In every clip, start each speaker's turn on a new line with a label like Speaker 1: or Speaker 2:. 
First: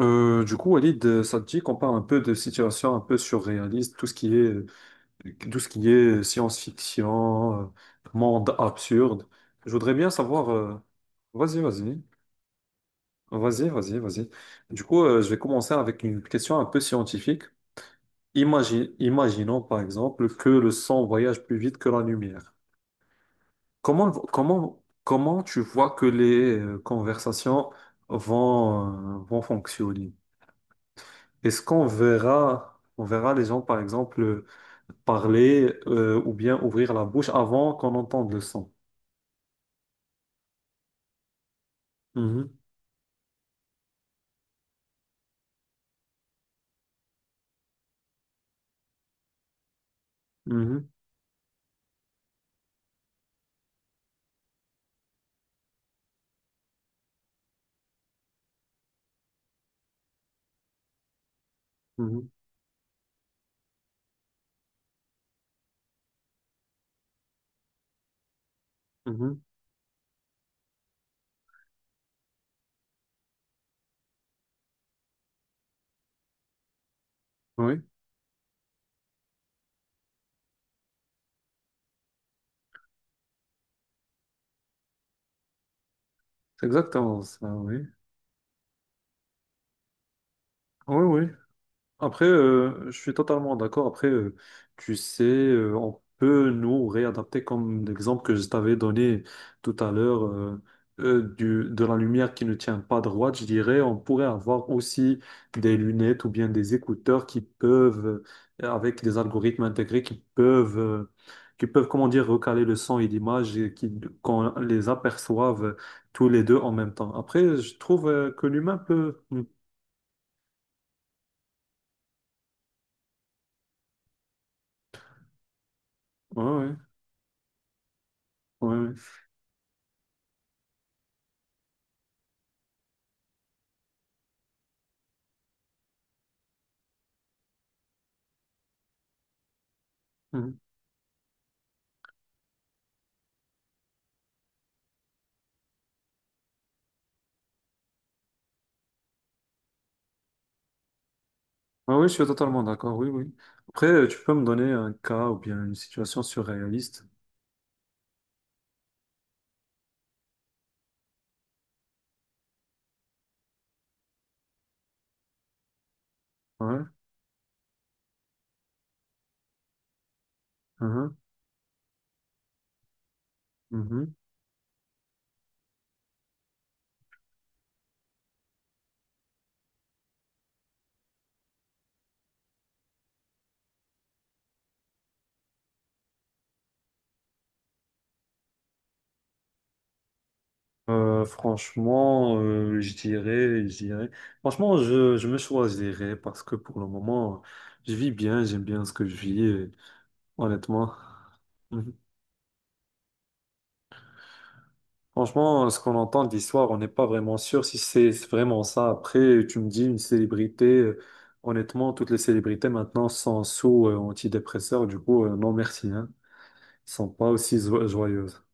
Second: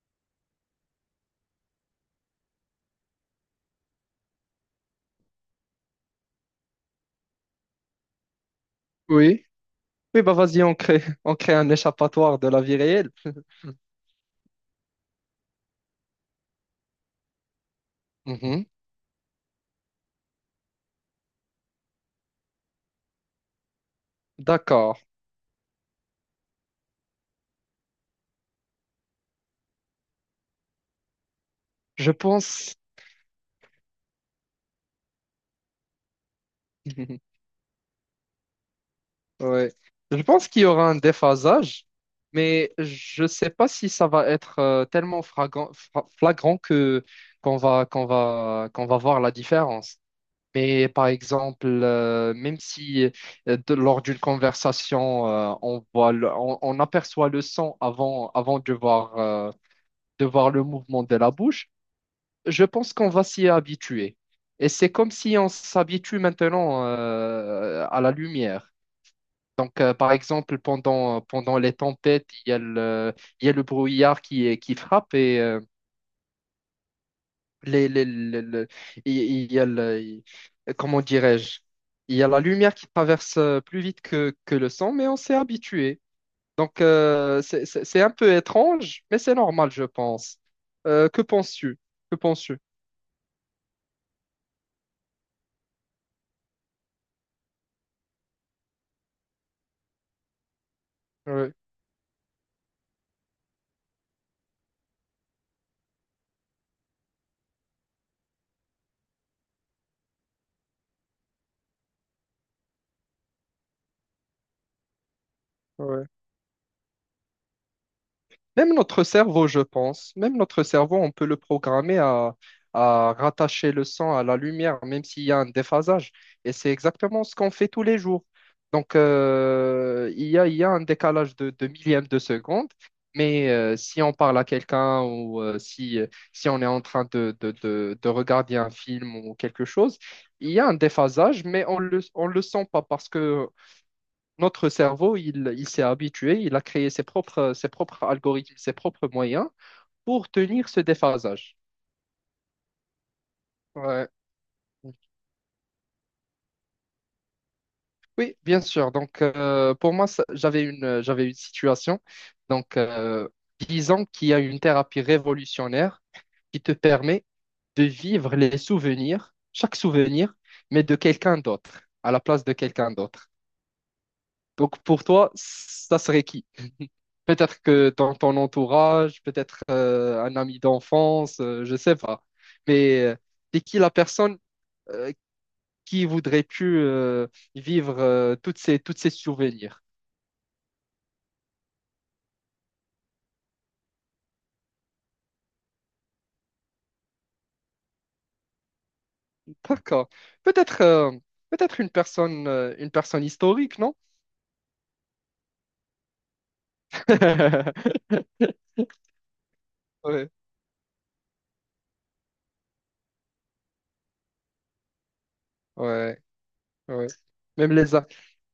Speaker 1: Walid, ça te dit qu'on parle un peu de situations un peu surréalistes, tout ce qui est, tout ce qui est science-fiction, monde absurde.
Speaker 2: Oui,
Speaker 1: Je voudrais bien
Speaker 2: oui, bah
Speaker 1: savoir.
Speaker 2: vas-y,
Speaker 1: euh,
Speaker 2: on crée, on crée
Speaker 1: Vas-y,
Speaker 2: un
Speaker 1: vas-y,
Speaker 2: échappatoire de la vie réelle.
Speaker 1: vas-y. Je vais commencer avec une question un peu scientifique.
Speaker 2: Mhm.
Speaker 1: Imaginons par exemple que le sang voyage plus vite que la lumière. Comment, comment,
Speaker 2: D'accord.
Speaker 1: comment tu vois que les conversations vont fonctionner? Est-ce qu'on
Speaker 2: Je pense,
Speaker 1: verra, on verra les gens, par exemple, parler ou bien ouvrir la bouche avant qu'on entende le son?
Speaker 2: ouais. Je pense qu'il y aura un déphasage,
Speaker 1: Mhm,
Speaker 2: mais je ne sais pas si ça va être tellement flagrant que qu'on va voir la différence. Mais
Speaker 1: mhm,
Speaker 2: par exemple, même si lors d'une conversation, on on aperçoit le son avant de voir le mouvement de la bouche.
Speaker 1: mhm,
Speaker 2: Je pense qu'on va s'y habituer. Et c'est comme si on s'habitue maintenant à la lumière.
Speaker 1: mhm.
Speaker 2: Donc, par exemple, pendant les tempêtes, il y a le brouillard qui frappe et
Speaker 1: Oui,
Speaker 2: les, les- les- le- il y a Comment dirais-je? Il y a la lumière qui traverse plus vite que le sang, mais on s'est habitué.
Speaker 1: c'est
Speaker 2: Donc,
Speaker 1: exactement ça, oui.
Speaker 2: c'est un peu étrange, mais c'est normal, je pense.
Speaker 1: Oui,
Speaker 2: Que
Speaker 1: oui.
Speaker 2: penses-tu? Que penses-tu?
Speaker 1: Je suis totalement d'accord. Tu sais, on peut nous réadapter comme l'exemple que je t'avais donné tout à l'heure euh, euh,
Speaker 2: Ouais,
Speaker 1: du, de la lumière qui ne tient pas droite. Je dirais, on pourrait avoir aussi des lunettes ou bien des écouteurs qui avec des algorithmes intégrés, qui peuvent, comment dire, recaler le son et l'image, et qui, qu'on les aperçoive
Speaker 2: ouais.
Speaker 1: tous les deux en même temps. Après, je trouve que
Speaker 2: Même
Speaker 1: l'humain
Speaker 2: notre
Speaker 1: peut. Mm.
Speaker 2: cerveau, je pense, même notre cerveau, on peut le à rattacher le sang à la lumière, même s'il y a un déphasage.
Speaker 1: Ouais,
Speaker 2: Et c'est
Speaker 1: ouais,
Speaker 2: exactement ce qu'on fait tous les jours.
Speaker 1: ouais, ouais.
Speaker 2: Donc, il y a un décalage de millième de seconde, mais si on parle à quelqu'un ou si on est en train de regarder un film ou quelque chose, il
Speaker 1: Hmm.
Speaker 2: y a un déphasage, mais on le sent pas parce que notre cerveau, il s'est habitué, il a créé ses propres algorithmes, ses propres moyens pour tenir ce déphasage.
Speaker 1: Ah oui, je suis totalement d'accord, oui, oui.
Speaker 2: Ouais.
Speaker 1: Tu peux me donner un cas ou bien une situation surréaliste.
Speaker 2: Oui, bien sûr. Donc, pour moi, j'avais une situation. Donc, disons qu'il y a une thérapie révolutionnaire qui te
Speaker 1: Ouais.
Speaker 2: permet de vivre les souvenirs, chaque souvenir, mais de
Speaker 1: Mhm,
Speaker 2: quelqu'un d'autre, à la place de quelqu'un d'autre.
Speaker 1: mhm.
Speaker 2: Donc, pour toi, ça serait qui? Peut-être que dans ton entourage, peut-être un ami d'enfance, je sais pas. Mais t'es qui la personne euh, qui voudrais-tu vivre toutes ces toutes ces souvenirs?
Speaker 1: Franchement, je dirais. Franchement, je me choisirais parce que pour le moment, je vis bien, j'aime bien ce que je vis, et
Speaker 2: D'accord. Peut-être
Speaker 1: honnêtement.
Speaker 2: peut-être
Speaker 1: Mhm.
Speaker 2: une personne historique, non?
Speaker 1: Franchement, ce qu'on entend d'histoire, on n'est pas vraiment sûr si c'est vraiment ça. Après, tu me dis une
Speaker 2: Ouais,
Speaker 1: célébrité. Honnêtement, toutes les célébrités maintenant sont sous antidépresseurs, du coup, non merci, hein.
Speaker 2: ouais, ouais.
Speaker 1: Sont pas aussi
Speaker 2: Même les...
Speaker 1: joyeuses.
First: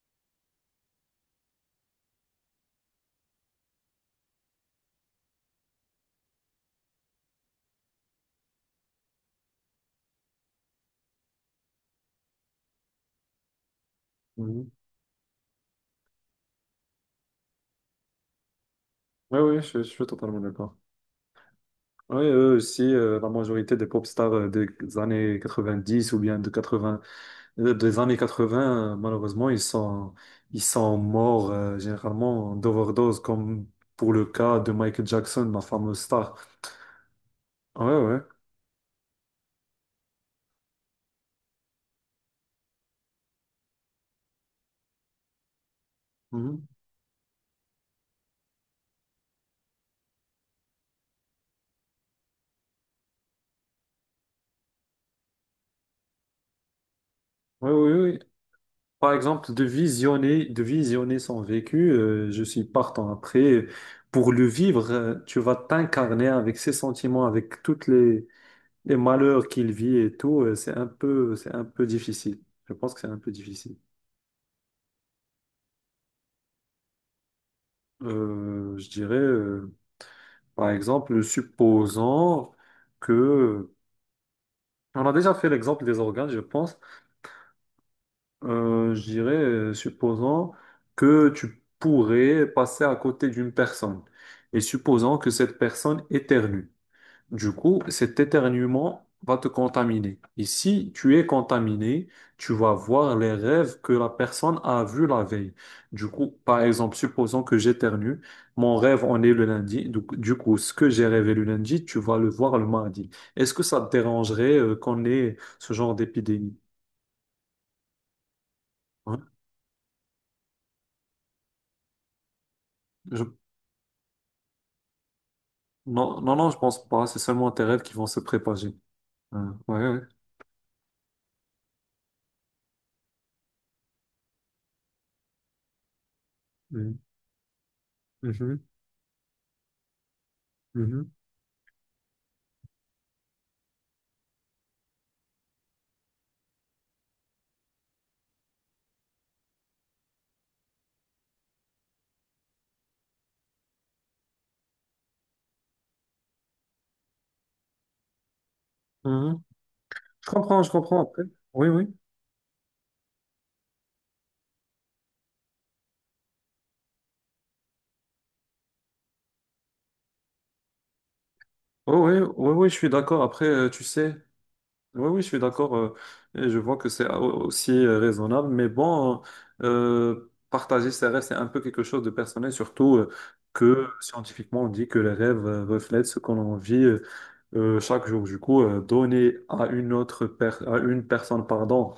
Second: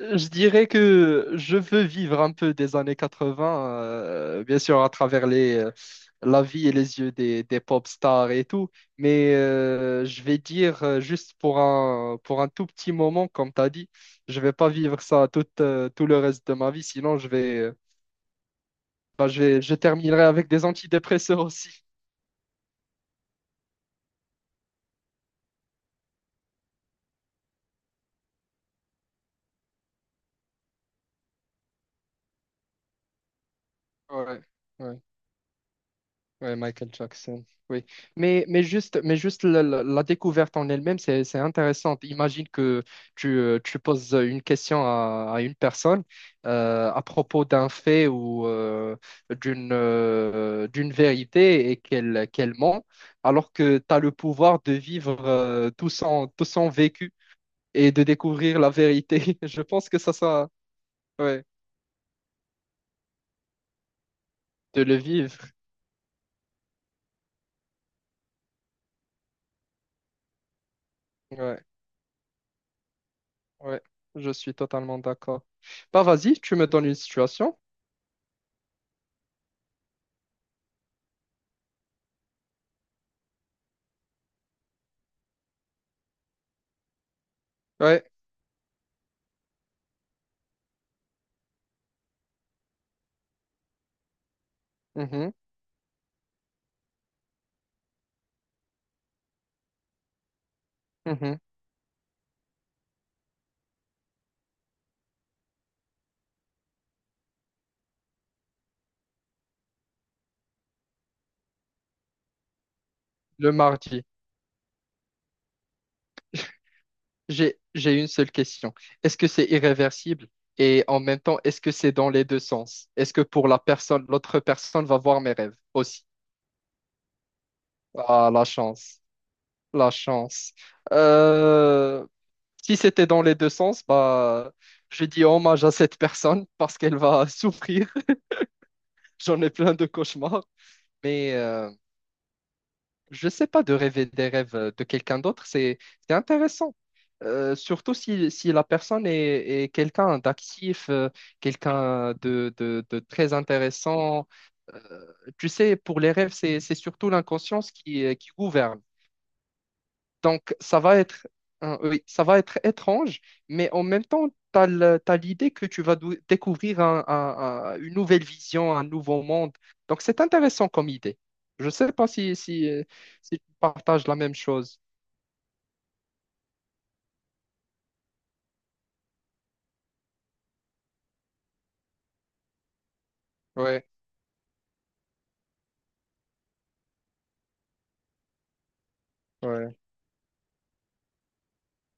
Speaker 2: Je dirais que je veux vivre un peu des années 80, bien sûr, à travers la vie et les yeux des pop stars et tout, mais je vais dire juste pour pour un tout petit moment, comme tu as dit, je vais pas
Speaker 1: Mhm.
Speaker 2: vivre ça tout le reste de ma vie, sinon je vais,
Speaker 1: Oui, oui,
Speaker 2: je
Speaker 1: je suis
Speaker 2: terminerai
Speaker 1: totalement
Speaker 2: avec des
Speaker 1: d'accord.
Speaker 2: antidépresseurs aussi.
Speaker 1: Oui, eux aussi, la majorité des pop stars des années 90 ou bien de 80, des années 80, malheureusement, ils sont morts généralement d'overdose, comme pour le
Speaker 2: Ouais,
Speaker 1: cas de
Speaker 2: ouais.
Speaker 1: Michael Jackson, la fameuse star.
Speaker 2: Ouais, Michael Jackson, oui.
Speaker 1: Oui, oui.
Speaker 2: Mais juste la découverte en elle-même, c'est intéressante. Imagine que tu poses une question à une personne
Speaker 1: Mhm.
Speaker 2: à propos d'un fait ou d'une vérité et qu'elle ment, alors que tu as le pouvoir de vivre tout son vécu
Speaker 1: Oui,
Speaker 2: et
Speaker 1: oui,
Speaker 2: de
Speaker 1: oui.
Speaker 2: découvrir la
Speaker 1: Par
Speaker 2: vérité.
Speaker 1: exemple,
Speaker 2: Je pense que
Speaker 1: de visionner son
Speaker 2: ouais,
Speaker 1: vécu, je suis partant après. Pour le
Speaker 2: de
Speaker 1: vivre,
Speaker 2: le
Speaker 1: euh,
Speaker 2: vivre.
Speaker 1: tu vas t'incarner avec ses sentiments, avec toutes les malheurs qu'il vit et tout, c'est un
Speaker 2: Ouais,
Speaker 1: peu difficile. Je pense que c'est un peu difficile.
Speaker 2: ouais, je suis totalement d'accord. Bah, vas-y, tu me donnes une situation.
Speaker 1: Euh, je dirais, euh, Par exemple, supposons que, on a déjà fait l'exemple des organes, je pense.
Speaker 2: Ouais.
Speaker 1: Supposons que tu pourrais passer à côté d'une personne, et supposons que
Speaker 2: Mhm,
Speaker 1: cette personne éternue. Du coup, cet éternuement va te contaminer. Et si tu es
Speaker 2: mhm.
Speaker 1: contaminé, tu vas voir les rêves que la personne a vus la veille. Du coup, par exemple, supposons que j'éternue, mon rêve en est le lundi. Du coup, ce que j'ai rêvé le lundi, tu vas le voir le mardi.
Speaker 2: Le
Speaker 1: Est-ce que ça te
Speaker 2: mardi.
Speaker 1: dérangerait qu'on ait ce genre d'épidémie?
Speaker 2: J'ai une seule question. Est-ce
Speaker 1: Hein.
Speaker 2: que c'est irréversible? Et en même temps, est-ce que c'est dans les deux sens? Est-ce que
Speaker 1: Je-
Speaker 2: pour la personne, l'autre personne va voir mes rêves aussi?
Speaker 1: Non, non, non, je pense pas. C'est seulement tes rêves qui vont se
Speaker 2: Ah, la
Speaker 1: propager.
Speaker 2: chance.
Speaker 1: Hein, ouais,
Speaker 2: La
Speaker 1: ouais.
Speaker 2: chance. Euh, Si c'était dans les deux sens, bah, je dis hommage à cette personne parce qu'elle
Speaker 1: Mhm,
Speaker 2: va souffrir.
Speaker 1: mhm,
Speaker 2: J'en ai plein de cauchemars.
Speaker 1: mhm,
Speaker 2: Mais je sais pas, de rêver des rêves de quelqu'un d'autre, c'est intéressant. Surtout si, si la personne est quelqu'un d'actif, quelqu'un de très intéressant. Euh, Tu sais, pour les rêves, c'est surtout l'inconscience qui gouverne.
Speaker 1: mhm.
Speaker 2: Donc,
Speaker 1: Je comprends après. Oui,
Speaker 2: hein,
Speaker 1: oui.
Speaker 2: oui, ça va être étrange, mais en même temps, tu as l'idée que tu vas découvrir une nouvelle vision, un nouveau monde. Donc, c'est intéressant comme idée. Je ne sais
Speaker 1: Oui,
Speaker 2: pas
Speaker 1: ouais, ouais, ouais, ouais, je suis d'accord.
Speaker 2: si tu
Speaker 1: Tu
Speaker 2: partages
Speaker 1: sais,
Speaker 2: la même chose.
Speaker 1: oui, oui, je suis d'accord. Et je vois que c'est aussi raisonnable. Mais bon, partager ses rêves, c'est un peu quelque chose de personnel, surtout que
Speaker 2: Ouais,
Speaker 1: scientifiquement, on dit que les rêves reflètent ce qu'on vit chaque jour. Du coup, donner à
Speaker 2: ouais,
Speaker 1: une à une personne, pardon,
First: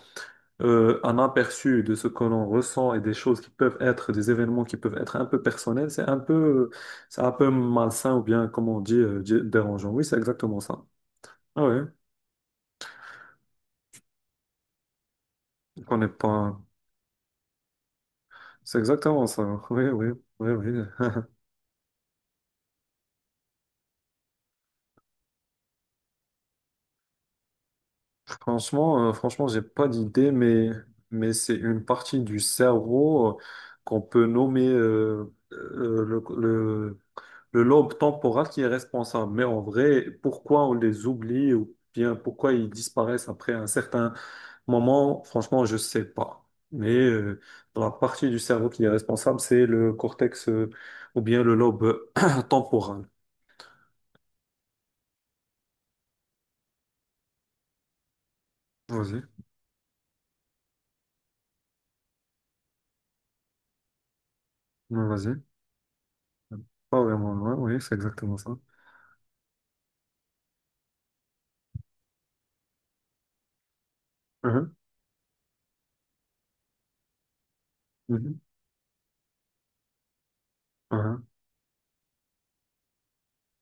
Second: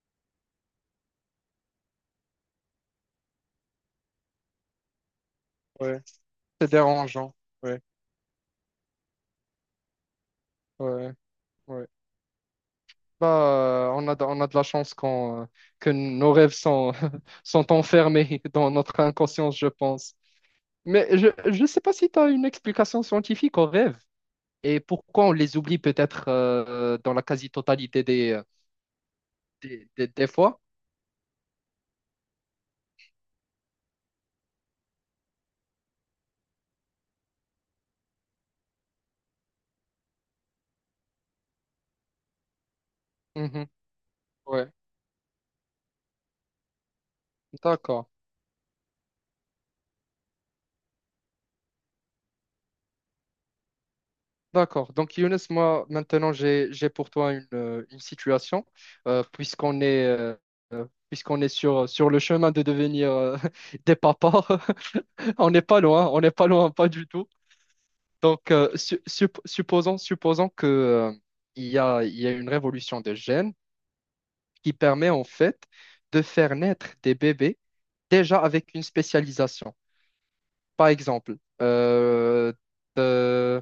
Speaker 1: un aperçu de ce que l'on ressent et des choses qui peuvent être, des événements qui peuvent être un peu personnels,
Speaker 2: ouais.
Speaker 1: c'est un peu,
Speaker 2: C'est
Speaker 1: euh, c'est un
Speaker 2: dérangeant.
Speaker 1: peu
Speaker 2: Ouais,
Speaker 1: malsain ou bien, comme on dit, dérangeant. Oui, c'est exactement ça.
Speaker 2: ouais,
Speaker 1: Ah oui,
Speaker 2: ouais. Bah, on a de la chance qu'on, que
Speaker 1: on n'est
Speaker 2: nos rêves
Speaker 1: pas.
Speaker 2: sont, sont enfermés dans
Speaker 1: C'est
Speaker 2: notre
Speaker 1: exactement ça.
Speaker 2: inconscience, je
Speaker 1: Oui, oui,
Speaker 2: pense.
Speaker 1: oui,
Speaker 2: Mais
Speaker 1: oui.
Speaker 2: je ne sais pas si tu as une explication scientifique aux rêves. Et pourquoi on les oublie peut-être dans la quasi-totalité
Speaker 1: Franchement, j'ai pas
Speaker 2: des
Speaker 1: d'idée,
Speaker 2: fois?
Speaker 1: mais c'est une partie du cerveau qu'on peut nommer le lobe temporal qui est responsable. Mais en vrai, pourquoi on les oublie ou bien pourquoi ils disparaissent après un
Speaker 2: Mhm.
Speaker 1: certain
Speaker 2: Ouais,
Speaker 1: moment, franchement, je sais pas. Mais dans la
Speaker 2: d'accord.
Speaker 1: partie du cerveau qui est responsable, c'est le cortex ou bien le lobe temporal.
Speaker 2: D'accord. Donc, Younes, moi, maintenant, j'ai pour toi une situation,
Speaker 1: Vas-y.
Speaker 2: euh, puisqu'on est, euh, puisqu'on est sur le chemin de devenir des papas.
Speaker 1: Non, vas-y.
Speaker 2: On n'est pas loin, pas
Speaker 1: Pas
Speaker 2: du tout.
Speaker 1: vraiment moi, ouais, oui, c'est exactement ça.
Speaker 2: Donc, supposons que, il y a une révolution de gènes qui
Speaker 1: Mhm,
Speaker 2: permet en fait de faire naître des bébés
Speaker 1: mhm,
Speaker 2: déjà avec une spécialisation. Par
Speaker 1: mhm.
Speaker 2: exemple, euh, euh,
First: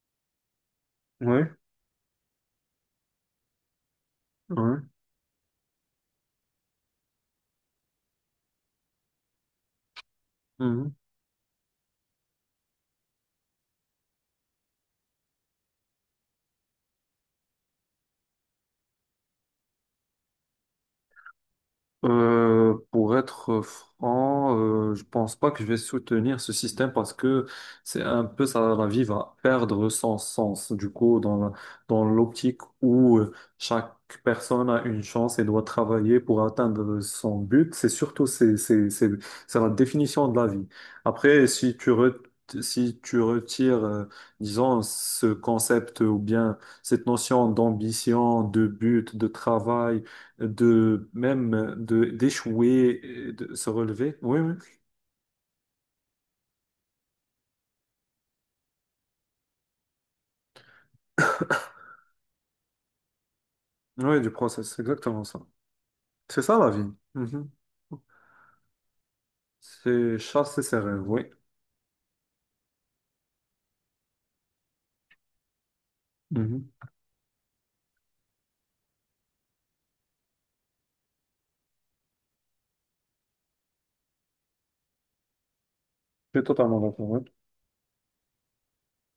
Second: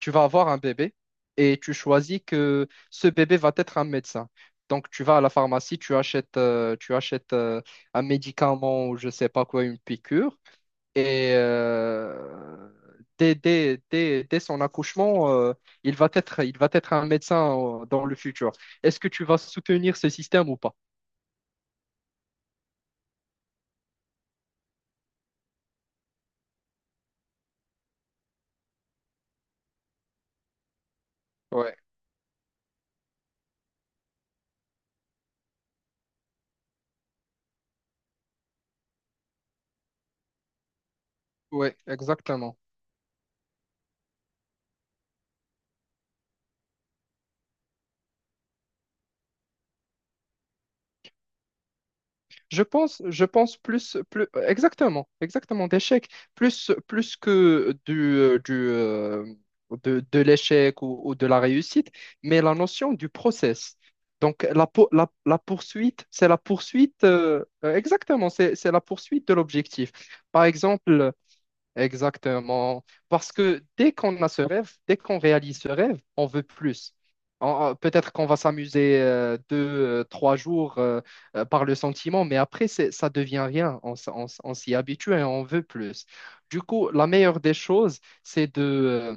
Speaker 2: tu vas avoir un bébé
Speaker 1: Ouais,
Speaker 2: et tu choisis que ce bébé va être un médecin.
Speaker 1: ouais.
Speaker 2: Donc, tu vas à la pharmacie, tu achètes un médicament ou je sais pas quoi, une piqûre.
Speaker 1: Mhm.
Speaker 2: Et dès son accouchement, il va être un médecin dans le futur. Est-ce que tu vas soutenir ce système ou pas?
Speaker 1: Pour être franc, je pense pas que je vais soutenir ce système parce que c'est un peu ça, la vie va perdre son sens. Du coup,
Speaker 2: Ouais.
Speaker 1: dans l'optique où chaque personne a une chance et doit travailler pour atteindre son but, c'est surtout c'est la définition de la vie. Après,
Speaker 2: Oui, exactement.
Speaker 1: si tu retires, disons, ce concept ou bien cette notion d'ambition, de but, de travail, de même de
Speaker 2: Je
Speaker 1: d'échouer,
Speaker 2: pense, je
Speaker 1: et de
Speaker 2: pense
Speaker 1: se
Speaker 2: plus,
Speaker 1: relever.
Speaker 2: plus,
Speaker 1: Oui, oui,
Speaker 2: exactement, exactement, d'échec, plus que de l'échec ou de la réussite, mais la notion du process.
Speaker 1: oui, du
Speaker 2: Donc,
Speaker 1: process, c'est exactement
Speaker 2: la
Speaker 1: ça.
Speaker 2: poursuite, c'est la
Speaker 1: C'est ça la vie.
Speaker 2: poursuite,
Speaker 1: Mhm.
Speaker 2: exactement, c'est la poursuite de l'objectif.
Speaker 1: C'est
Speaker 2: Par
Speaker 1: chasser ses rêves,
Speaker 2: exemple,
Speaker 1: oui.
Speaker 2: exactement. Parce que dès qu'on a ce rêve, dès qu'on réalise ce rêve, on veut
Speaker 1: Mhm.
Speaker 2: plus. Peut-être qu'on va s'amuser trois jours par le sentiment, mais après, ça devient rien. On s'y habitue et on veut plus.
Speaker 1: Je suis
Speaker 2: Du
Speaker 1: totalement
Speaker 2: coup, la
Speaker 1: d'accord. Oui.
Speaker 2: meilleure des choses,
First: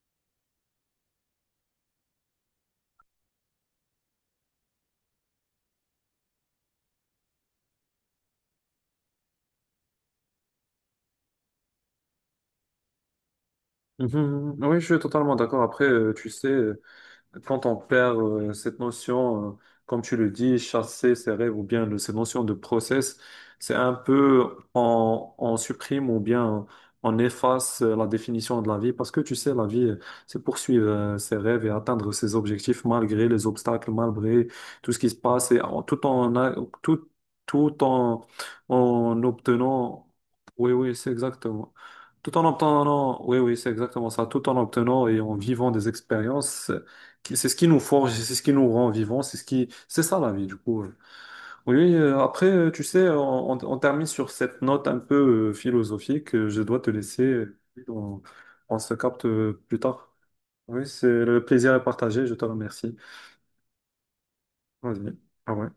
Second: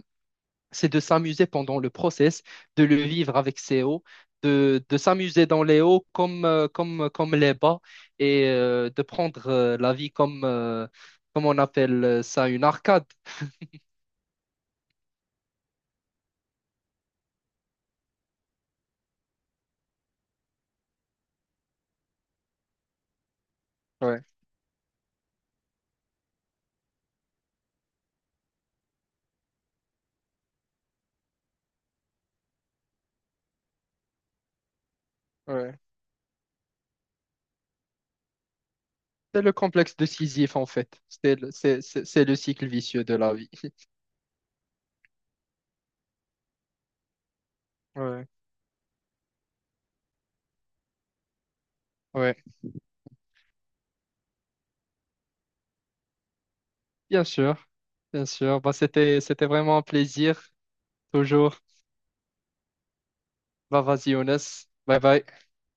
Speaker 2: c'est de s'amuser pendant le process, de le vivre avec ses hauts, de s'amuser dans les hauts comme les bas et de prendre la vie comme on appelle ça, une arcade.
Speaker 1: Mhm, mhm. Oui, je suis totalement d'accord. Après, tu sais. Quand on perd cette notion, comme tu le dis, chasser ses rêves ou bien cette notion de process, c'est un
Speaker 2: Ouais,
Speaker 1: peu on supprime ou bien on efface la définition de la vie, parce que tu sais, la vie, c'est poursuivre ses rêves et atteindre ses objectifs malgré les obstacles, malgré tout ce qui se passe et
Speaker 2: ouais.
Speaker 1: tout tout en en
Speaker 2: C'est le complexe
Speaker 1: obtenant.
Speaker 2: de Sisyphe en
Speaker 1: Oui, oui,
Speaker 2: fait.
Speaker 1: c'est exactement.
Speaker 2: C'est le
Speaker 1: Tout en
Speaker 2: cycle vicieux de
Speaker 1: obtenant,
Speaker 2: la
Speaker 1: oui,
Speaker 2: vie.
Speaker 1: oui, c'est exactement ça. Tout en obtenant et en vivant des expériences, c'est ce qui nous forge,
Speaker 2: Ouais,
Speaker 1: c'est ce qui nous rend vivants, c'est ce qui, c'est ça la vie du coup. Oui,
Speaker 2: ouais.
Speaker 1: tu sais, on termine sur cette note un peu philosophique. Je dois te laisser.
Speaker 2: Bien
Speaker 1: euh,
Speaker 2: sûr,
Speaker 1: On,
Speaker 2: bien sûr. Bah,
Speaker 1: on se capte
Speaker 2: c'était
Speaker 1: euh,
Speaker 2: vraiment
Speaker 1: plus
Speaker 2: un
Speaker 1: tard.
Speaker 2: plaisir,
Speaker 1: Oui, c'est le
Speaker 2: toujours.
Speaker 1: plaisir est partagé. Je te remercie.
Speaker 2: Bah, vas-y, Younes. Bye
Speaker 1: Vas-y.
Speaker 2: bye.
Speaker 1: Ah ouais.